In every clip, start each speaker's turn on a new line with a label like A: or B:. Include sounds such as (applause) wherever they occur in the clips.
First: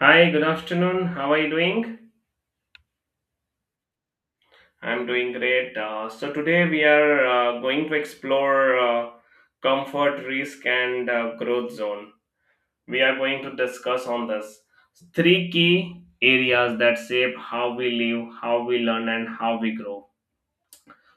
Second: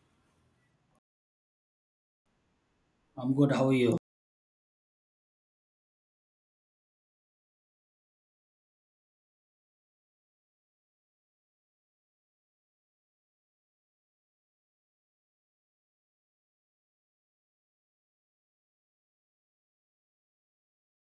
A: Hi, good afternoon. How are you doing?
B: I'm good. How are you?
A: I'm doing great. Today we are going to explore comfort, risk, and growth zone. We are going to discuss on this three key areas that shape how we live, how we learn, and how we grow.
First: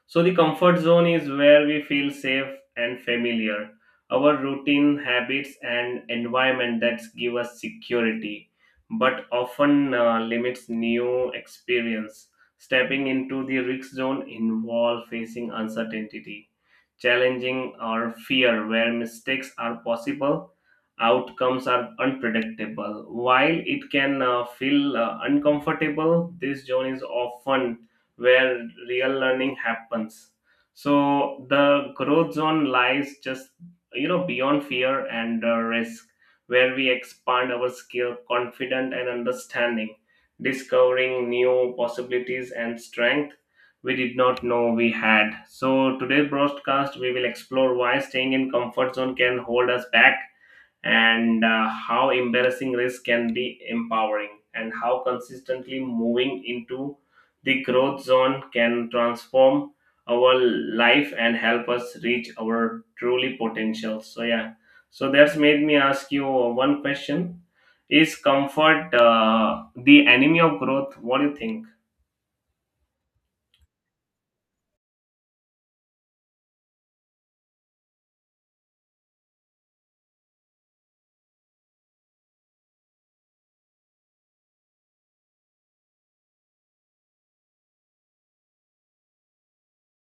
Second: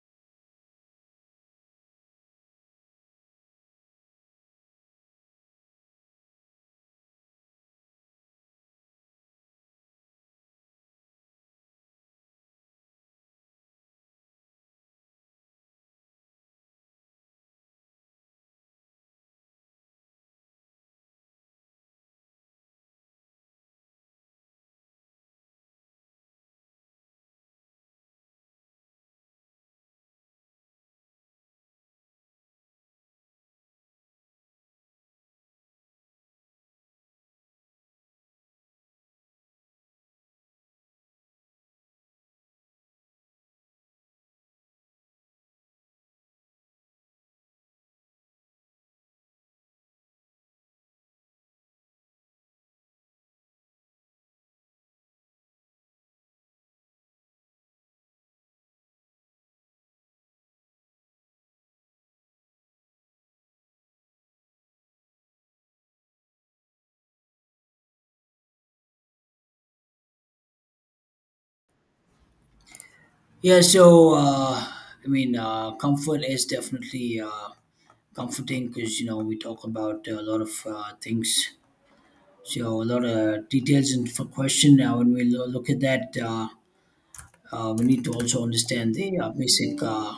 A: So the comfort zone is where we feel safe and familiar. Our routine, habits, and environment that give us security, but often limits new experience. Stepping into the risk zone involves facing uncertainty, challenging or fear, where mistakes are possible, outcomes are unpredictable. While it can feel uncomfortable, this zone is often where real learning happens. So the growth zone lies just beyond fear and risk, where we expand our skill, confident and understanding, discovering new possibilities and strength we did not know we had. So today's broadcast we will explore why staying in comfort zone can hold us back and how embarrassing risk can be empowering and how consistently moving into the growth zone can transform our life and help us reach our truly potential, so yeah. So that's made me ask you one question. Is comfort the enemy of growth? What do you think?
B: Yeah. Comfort is definitely comforting because you know we talk about a lot of things. So a lot of details and for question. Now, when we look at that, we need to also understand the basic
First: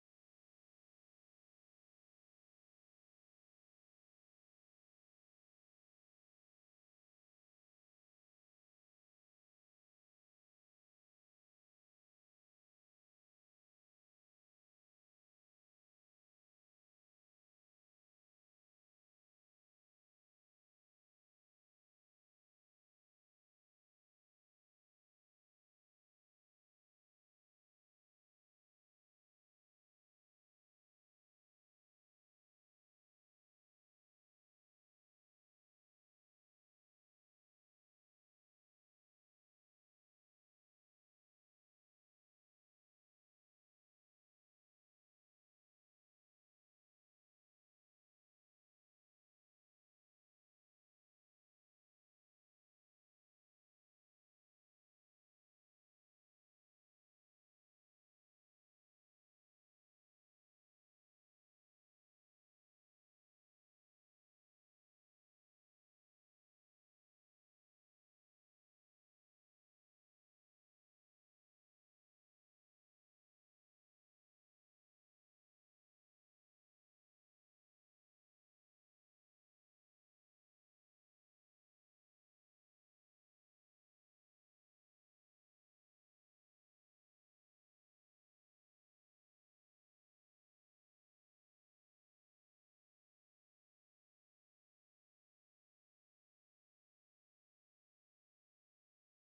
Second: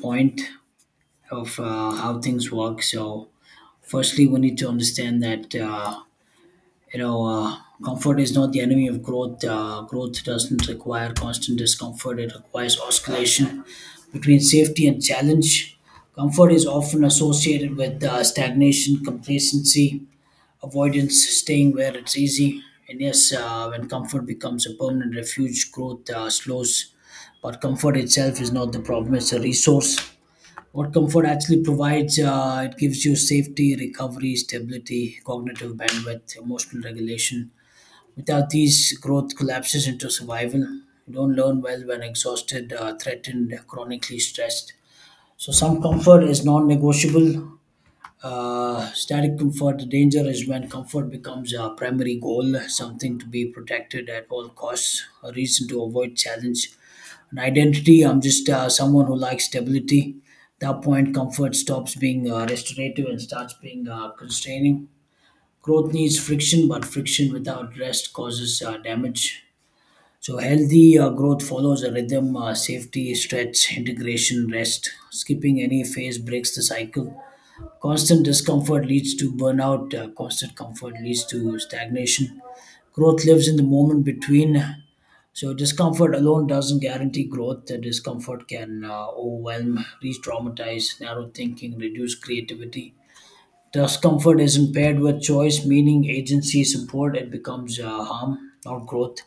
B: point of how things work. So, firstly, we need to understand that. You know uh, comfort is not the enemy of growth. Growth doesn't require constant discomfort, it requires oscillation between safety and challenge. Comfort is often associated with stagnation, complacency, avoidance, staying where it's easy. And yes, when comfort becomes a permanent refuge, growth slows. But comfort itself is not the problem, it's a resource. What comfort actually provides, it gives you safety, recovery, stability, cognitive bandwidth, emotional regulation. Without these, growth collapses into survival. You don't learn well when exhausted, threatened, chronically stressed. So, some comfort is non negotiable. Static comfort, the danger is when comfort becomes a primary goal, something to be protected at all costs, a reason to avoid challenge, an identity. I'm just someone who likes stability. At that point, comfort stops being restorative and starts being constraining. Growth needs friction, but friction without rest causes damage. So, healthy growth follows a rhythm: safety, stretch, integration, rest. Skipping any phase breaks the cycle. Constant discomfort leads to burnout, constant comfort leads to stagnation. Growth lives in the moment between. So, discomfort alone doesn't guarantee growth. The discomfort can overwhelm, re traumatize, narrow thinking, reduce creativity. Discomfort is impaired with choice, meaning, agency, support. It becomes harm, not growth.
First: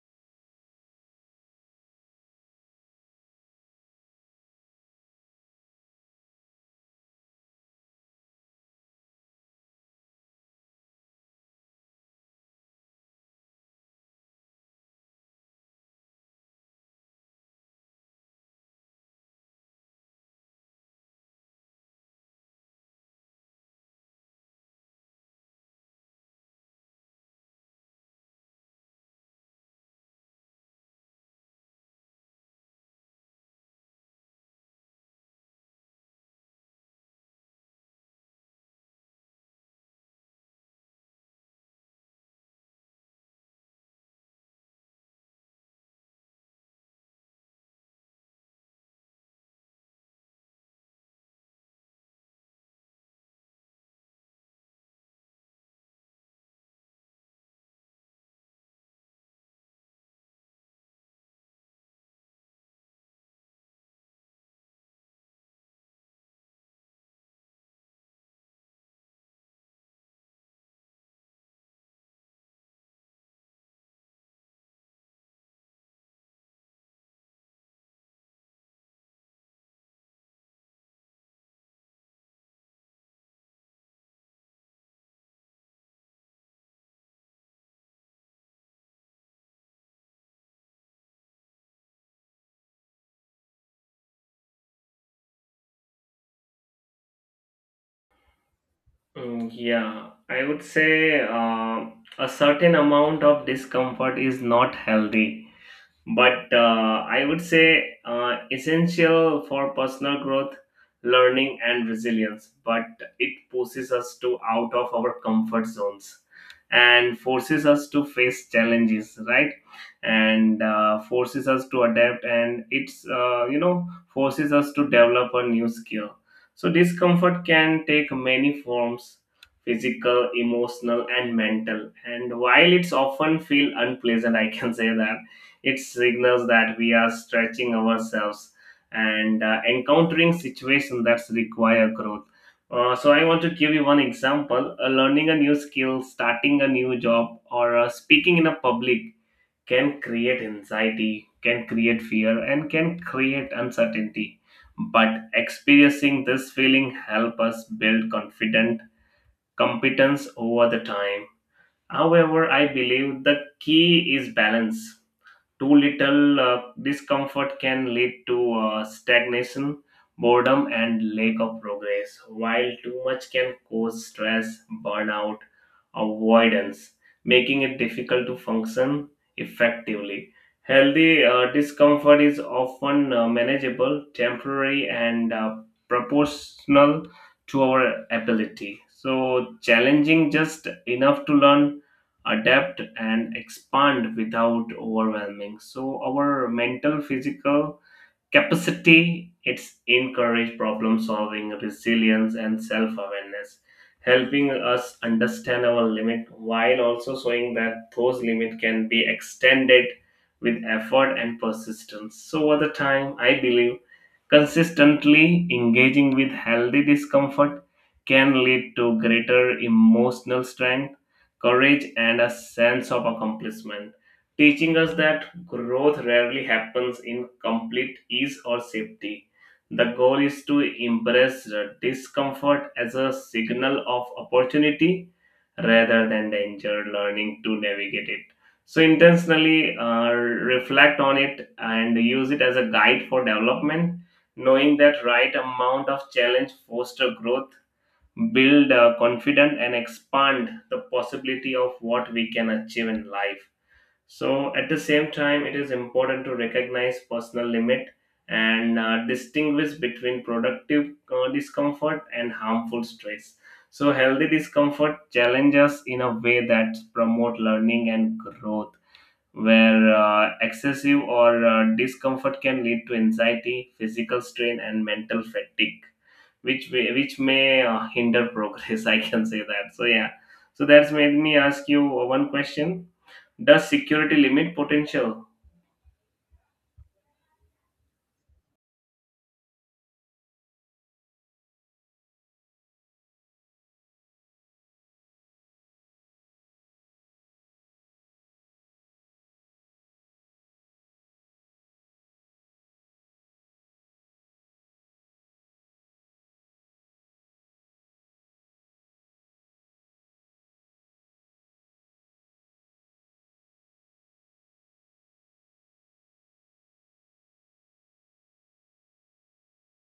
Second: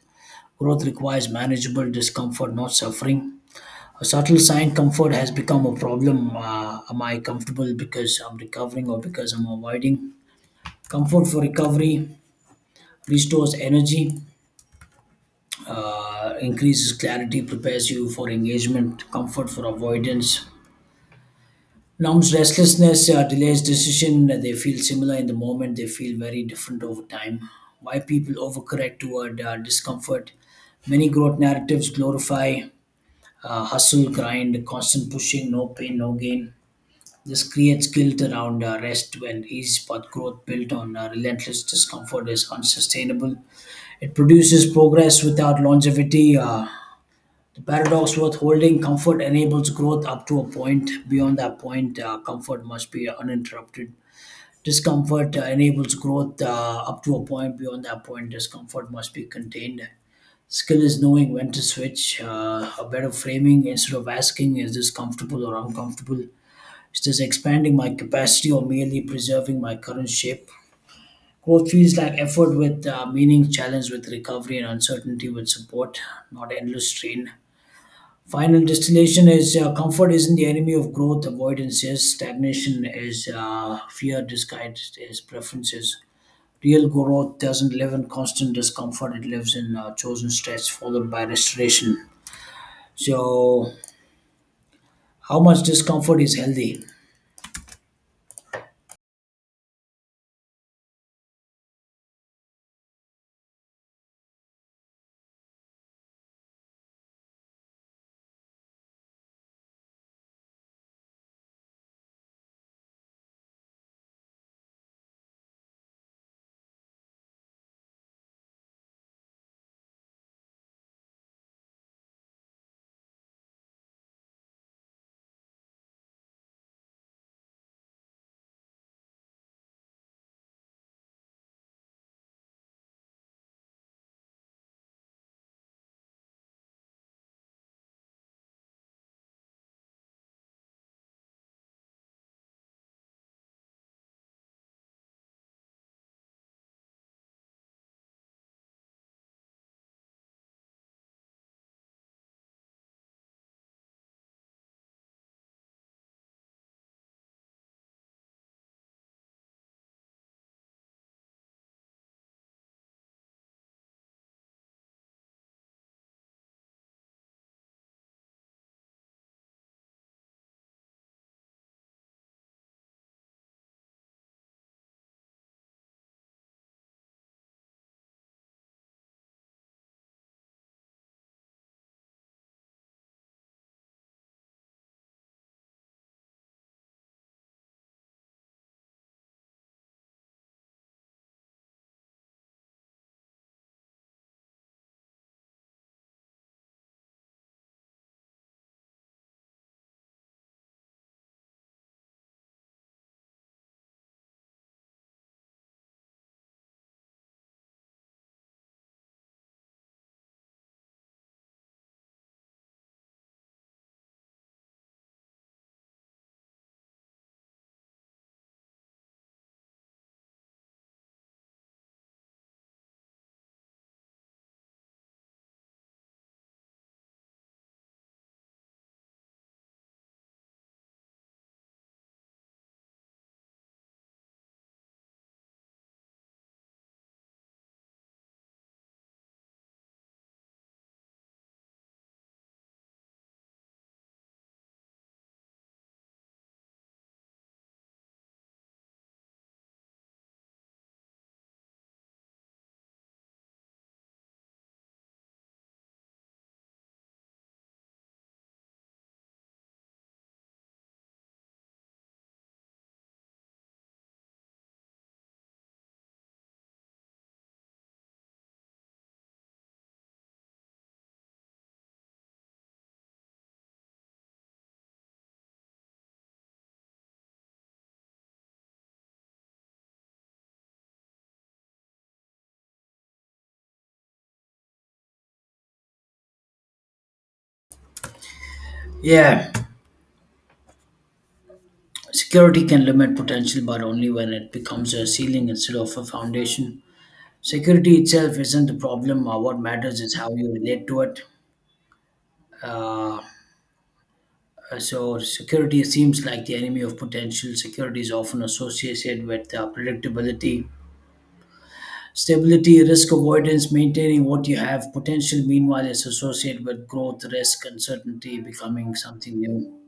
B: Growth requires manageable discomfort, not suffering. A subtle sign comfort has become a problem. Am I comfortable because I'm recovering or because I'm avoiding? Comfort for recovery restores energy, increases clarity, prepares you for engagement. Comfort for avoidance numbs restlessness, delays decision. They feel similar in the moment, they feel very different over time. Why people overcorrect toward discomfort? Many growth narratives glorify hustle, grind, constant pushing, no pain, no gain. This creates guilt around rest when ease, but growth built on relentless discomfort is unsustainable. It produces progress without longevity. The paradox worth holding: comfort enables growth up to a point. Beyond that point, comfort must be uninterrupted. Discomfort enables growth up to a point. Beyond that point, discomfort must be contained. Skill is knowing when to switch. A better framing instead of asking, is this comfortable or uncomfortable? Is this expanding my capacity or merely preserving my current shape? Growth feels like effort with meaning, challenge with recovery, and uncertainty with support, not endless strain. Final distillation is comfort isn't the enemy of growth, avoidance is, stagnation is fear disguised as preferences. Real growth doesn't live in constant discomfort, it lives in chosen stress followed by restoration. So, how much discomfort is healthy?
A: Mm, yeah, I would say a certain amount of discomfort is not healthy but I would say essential for personal growth, learning, and resilience. But it pushes us to out of our comfort zones and forces us to face challenges, right? And forces us to adapt, and it's forces us to develop a new skill. So discomfort can take many forms physical emotional and mental and while it's often feel unpleasant I can say that it signals that we are stretching ourselves and encountering situations that require growth. So I want to give you one example. Learning a new skill, starting a new job, or speaking in a public can create anxiety, can create fear, and can create uncertainty. But experiencing this feeling help us build confident competence over the time. However, I believe the key is balance. Too little discomfort can lead to stagnation, boredom, and lack of progress, while too much can cause stress, burnout, avoidance, making it difficult to function effectively. Healthy discomfort is often manageable, temporary, and proportional to our ability. So, challenging just enough to learn adapt and expand without overwhelming so our mental physical capacity it's encourage problem solving resilience and self awareness helping us understand our limit while also showing that those limit can be extended with effort and persistence so over the time I believe consistently engaging with healthy discomfort can lead to greater emotional strength, courage, and a sense of accomplishment, teaching us that growth rarely happens in complete ease or safety. The goal is to embrace the discomfort as a signal of opportunity rather than danger, learning to navigate it. So, intentionally reflect on it and use it as a guide for development, knowing that right amount of challenge foster growth, build confidence, and expand the possibility of what we can achieve in life. So, at the same time, it is important to recognize personal limit and distinguish between productive discomfort and harmful stress. So, healthy discomfort challenges in a way that promote learning and growth, where excessive or discomfort can lead to anxiety, physical strain, and mental fatigue, which may hinder progress. (laughs) I can say that. So, yeah. So that's made me ask you one question. The security limit potential.
B: Yeah, security can limit potential, but only when it becomes a ceiling instead of a foundation. Security itself isn't the problem. What matters is how you relate to it. So, security seems like the enemy of potential. Security is often associated with predictability, stability, risk avoidance, maintaining what you have. Potential, meanwhile, is associated with growth, risk, uncertainty, becoming something new.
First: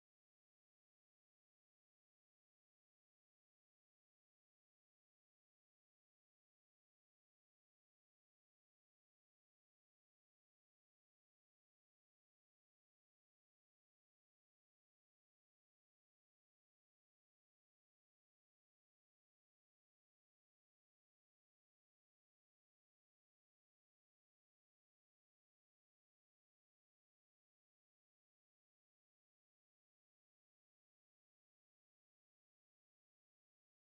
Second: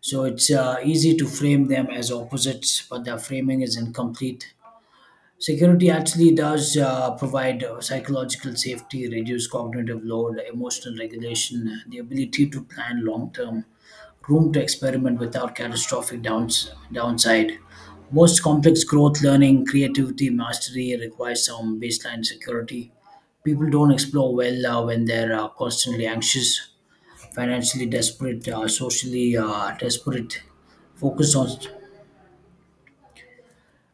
B: So, it's easy to frame them as opposites, but their framing is incomplete. Security actually does provide psychological safety, reduce cognitive load, emotional regulation, the ability to plan long term, room to experiment without catastrophic downside. Most complex growth, learning, creativity, mastery requires some baseline security. People don't explore well when they're constantly anxious, financially desperate, socially desperate, focused on.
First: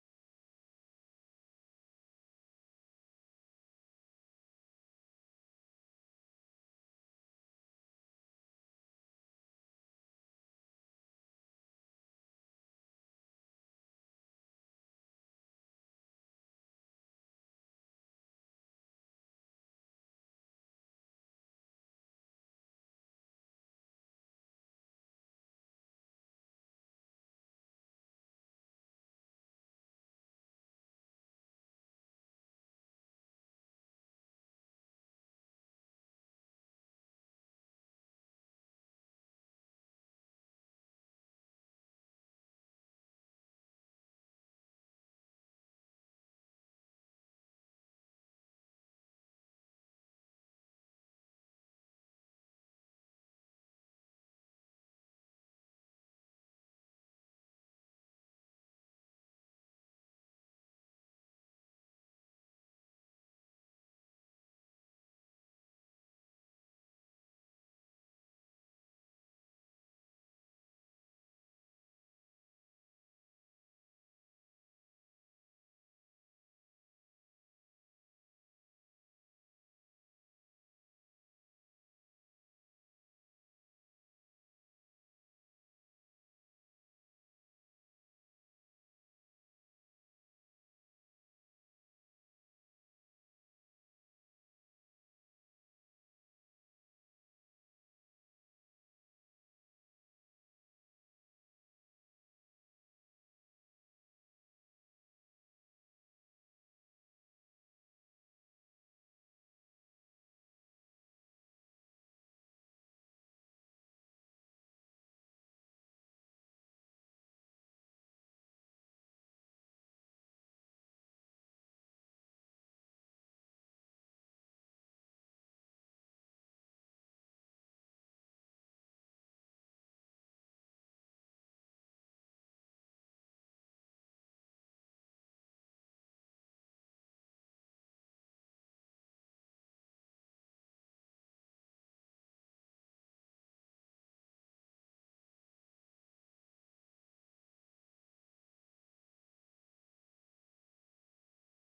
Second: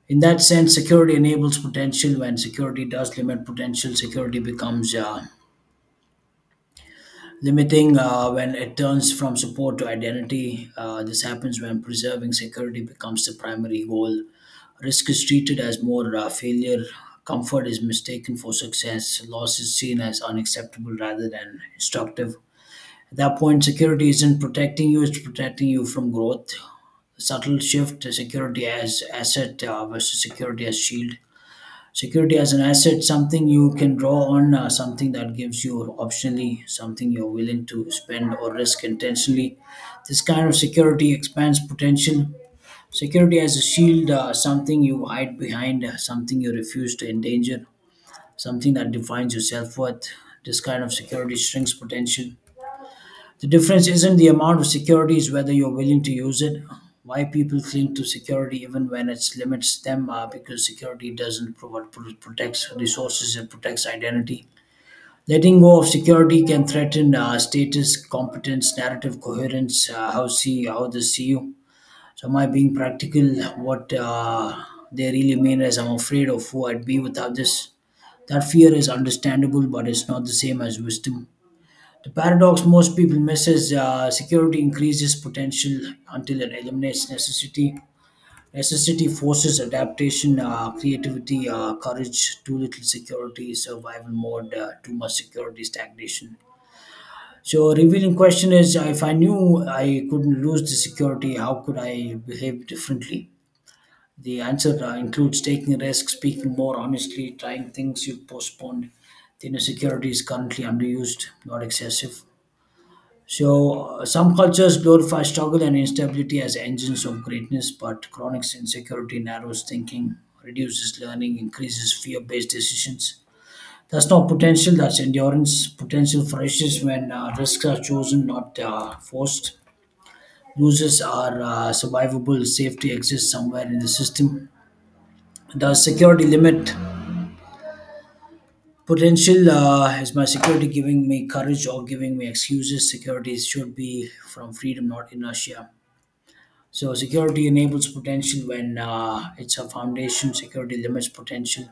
B: In that sense, security enables potential. When security does limit potential, security becomes limiting when it turns from support to identity. This happens when preserving security becomes the primary goal. Risk is treated as more failure. Comfort is mistaken for success. Loss is seen as unacceptable rather than instructive. At that point, security isn't protecting you, it's protecting you from growth. Subtle shift to security as asset versus security as shield. Security as an asset, something you can draw on, something that gives you optionally, something you're willing to spend or risk intentionally. This kind of security expands potential. Security as a shield, something you hide behind, something you refuse to endanger, something that defines your self worth. This kind of security shrinks potential. The difference isn't the amount of security, it's whether you're willing to use it. Why people cling to security even when it limits them, because security doesn't provide protects resources, it protects identity. Letting go of security can threaten status, competence, narrative coherence, how see how they see you. So, am I being practical? What they really mean is, I'm afraid of who I'd be without this. That fear is understandable, but it's not the same as wisdom. The paradox most people miss is security increases potential until it eliminates necessity. Necessity forces adaptation, creativity, courage. Too little security, survival mode. Too much security, stagnation. So, a revealing question is: if I knew I couldn't lose the security, how could I behave differently? The answer includes taking risks, speaking more honestly, trying things you've postponed. The inner security is currently underused, not excessive. So, some cultures glorify struggle and instability as engines of greatness, but chronic insecurity narrows thinking, reduces learning, increases fear based decisions. That's not potential, that's endurance. Potential flourishes when risks are chosen, not forced. Losers are survivable, safety exists somewhere in the system. The security limit potential, is my security giving me courage or giving me excuses. Security should be from freedom, not inertia. So security enables potential when it's a foundation. Security limits potential.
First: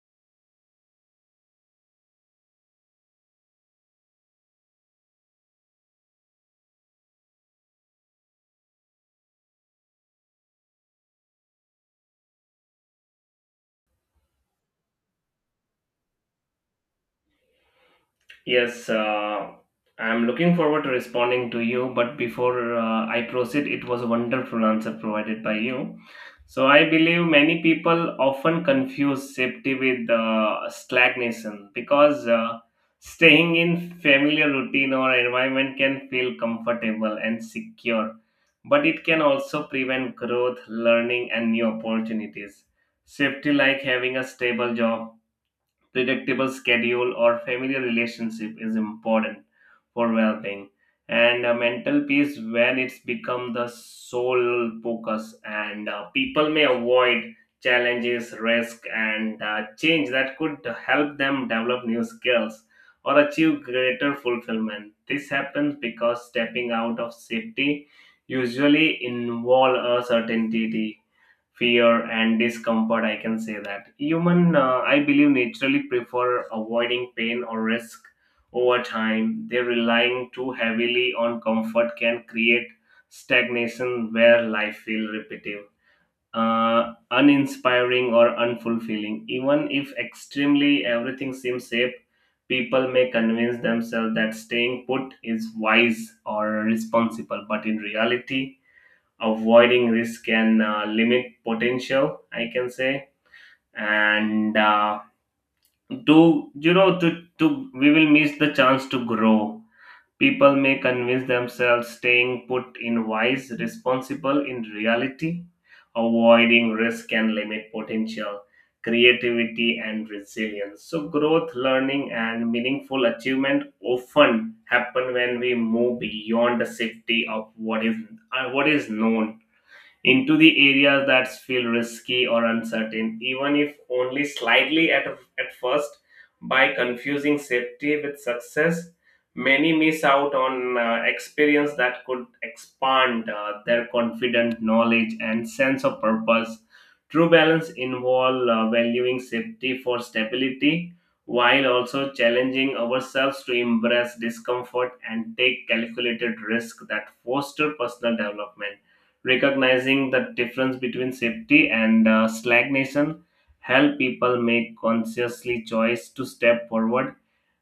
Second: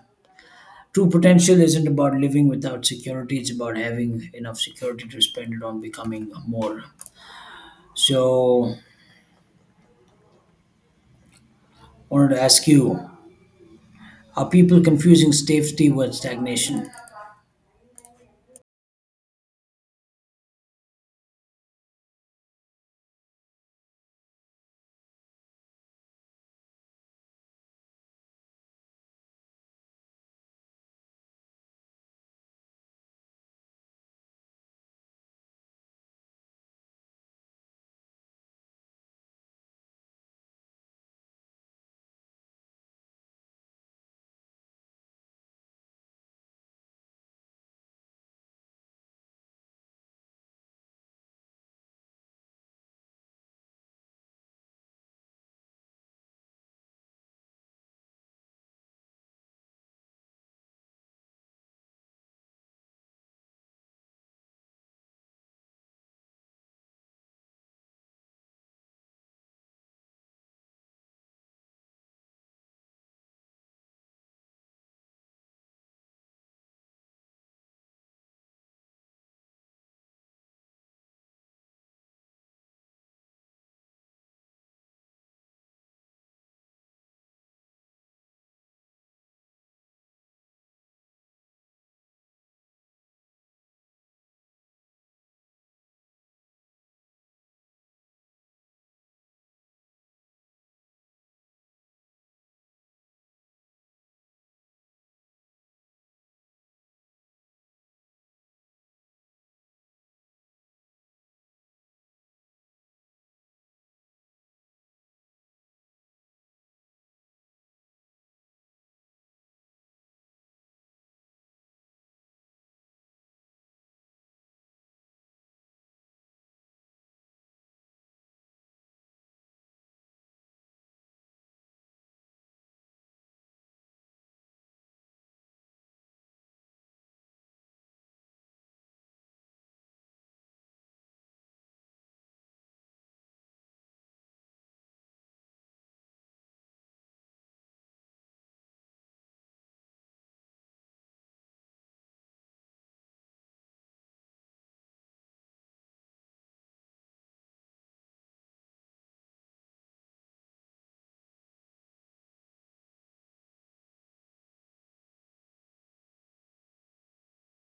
B: True potential isn't about living without security. It's about having enough security to spend it on becoming more. So, I wanted to ask you: are people confusing safety with stagnation?
A: Yes, I'm looking forward to responding to you. But before I proceed, it was a wonderful answer provided by you. So I believe many people often confuse safety with stagnation because staying in familiar routine or environment can feel comfortable and secure, but it can also prevent growth, learning, and new opportunities. Safety, like having a stable job predictable schedule or familiar relationship is important for well-being and mental peace when it's become the sole focus and people may avoid challenges risk and change that could help them develop new skills or achieve greater fulfillment this happens because stepping out of safety usually involve a certainty fear and discomfort I can say that human I believe naturally prefer avoiding pain or risk over time they relying too heavily on comfort can create stagnation where life feels repetitive uninspiring or unfulfilling even if extremely everything seems safe people may convince themselves that staying put is wise or responsible but in reality avoiding risk can limit potential I can say and to you know to we will miss the chance to grow. People may convince themselves staying put in wise responsible in reality avoiding risk can limit potential creativity and resilience so growth learning and meaningful achievement often happen when we move beyond the safety of what is what is known into the areas that feel risky or uncertain, even if only slightly at first. By confusing safety with success, many miss out on experience that could expand their confident knowledge and sense of purpose. True balance involves valuing safety for stability while also challenging ourselves to embrace discomfort and take calculated risk that foster personal development recognizing the difference between safety and stagnation help people make consciously choice to step forward,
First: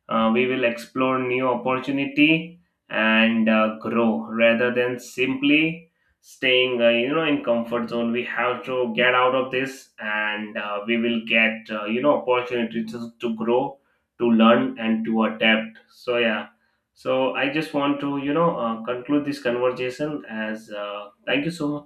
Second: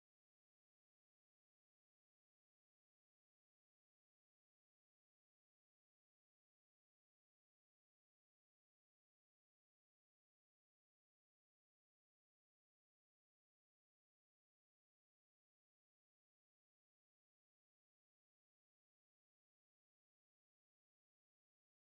A: we will explore new opportunity and grow rather than simply staying, in comfort zone. We have to get out of this, and we will get, opportunity to grow, to learn, and to adapt. So yeah. So I just want to, conclude this conversation as, thank you so much.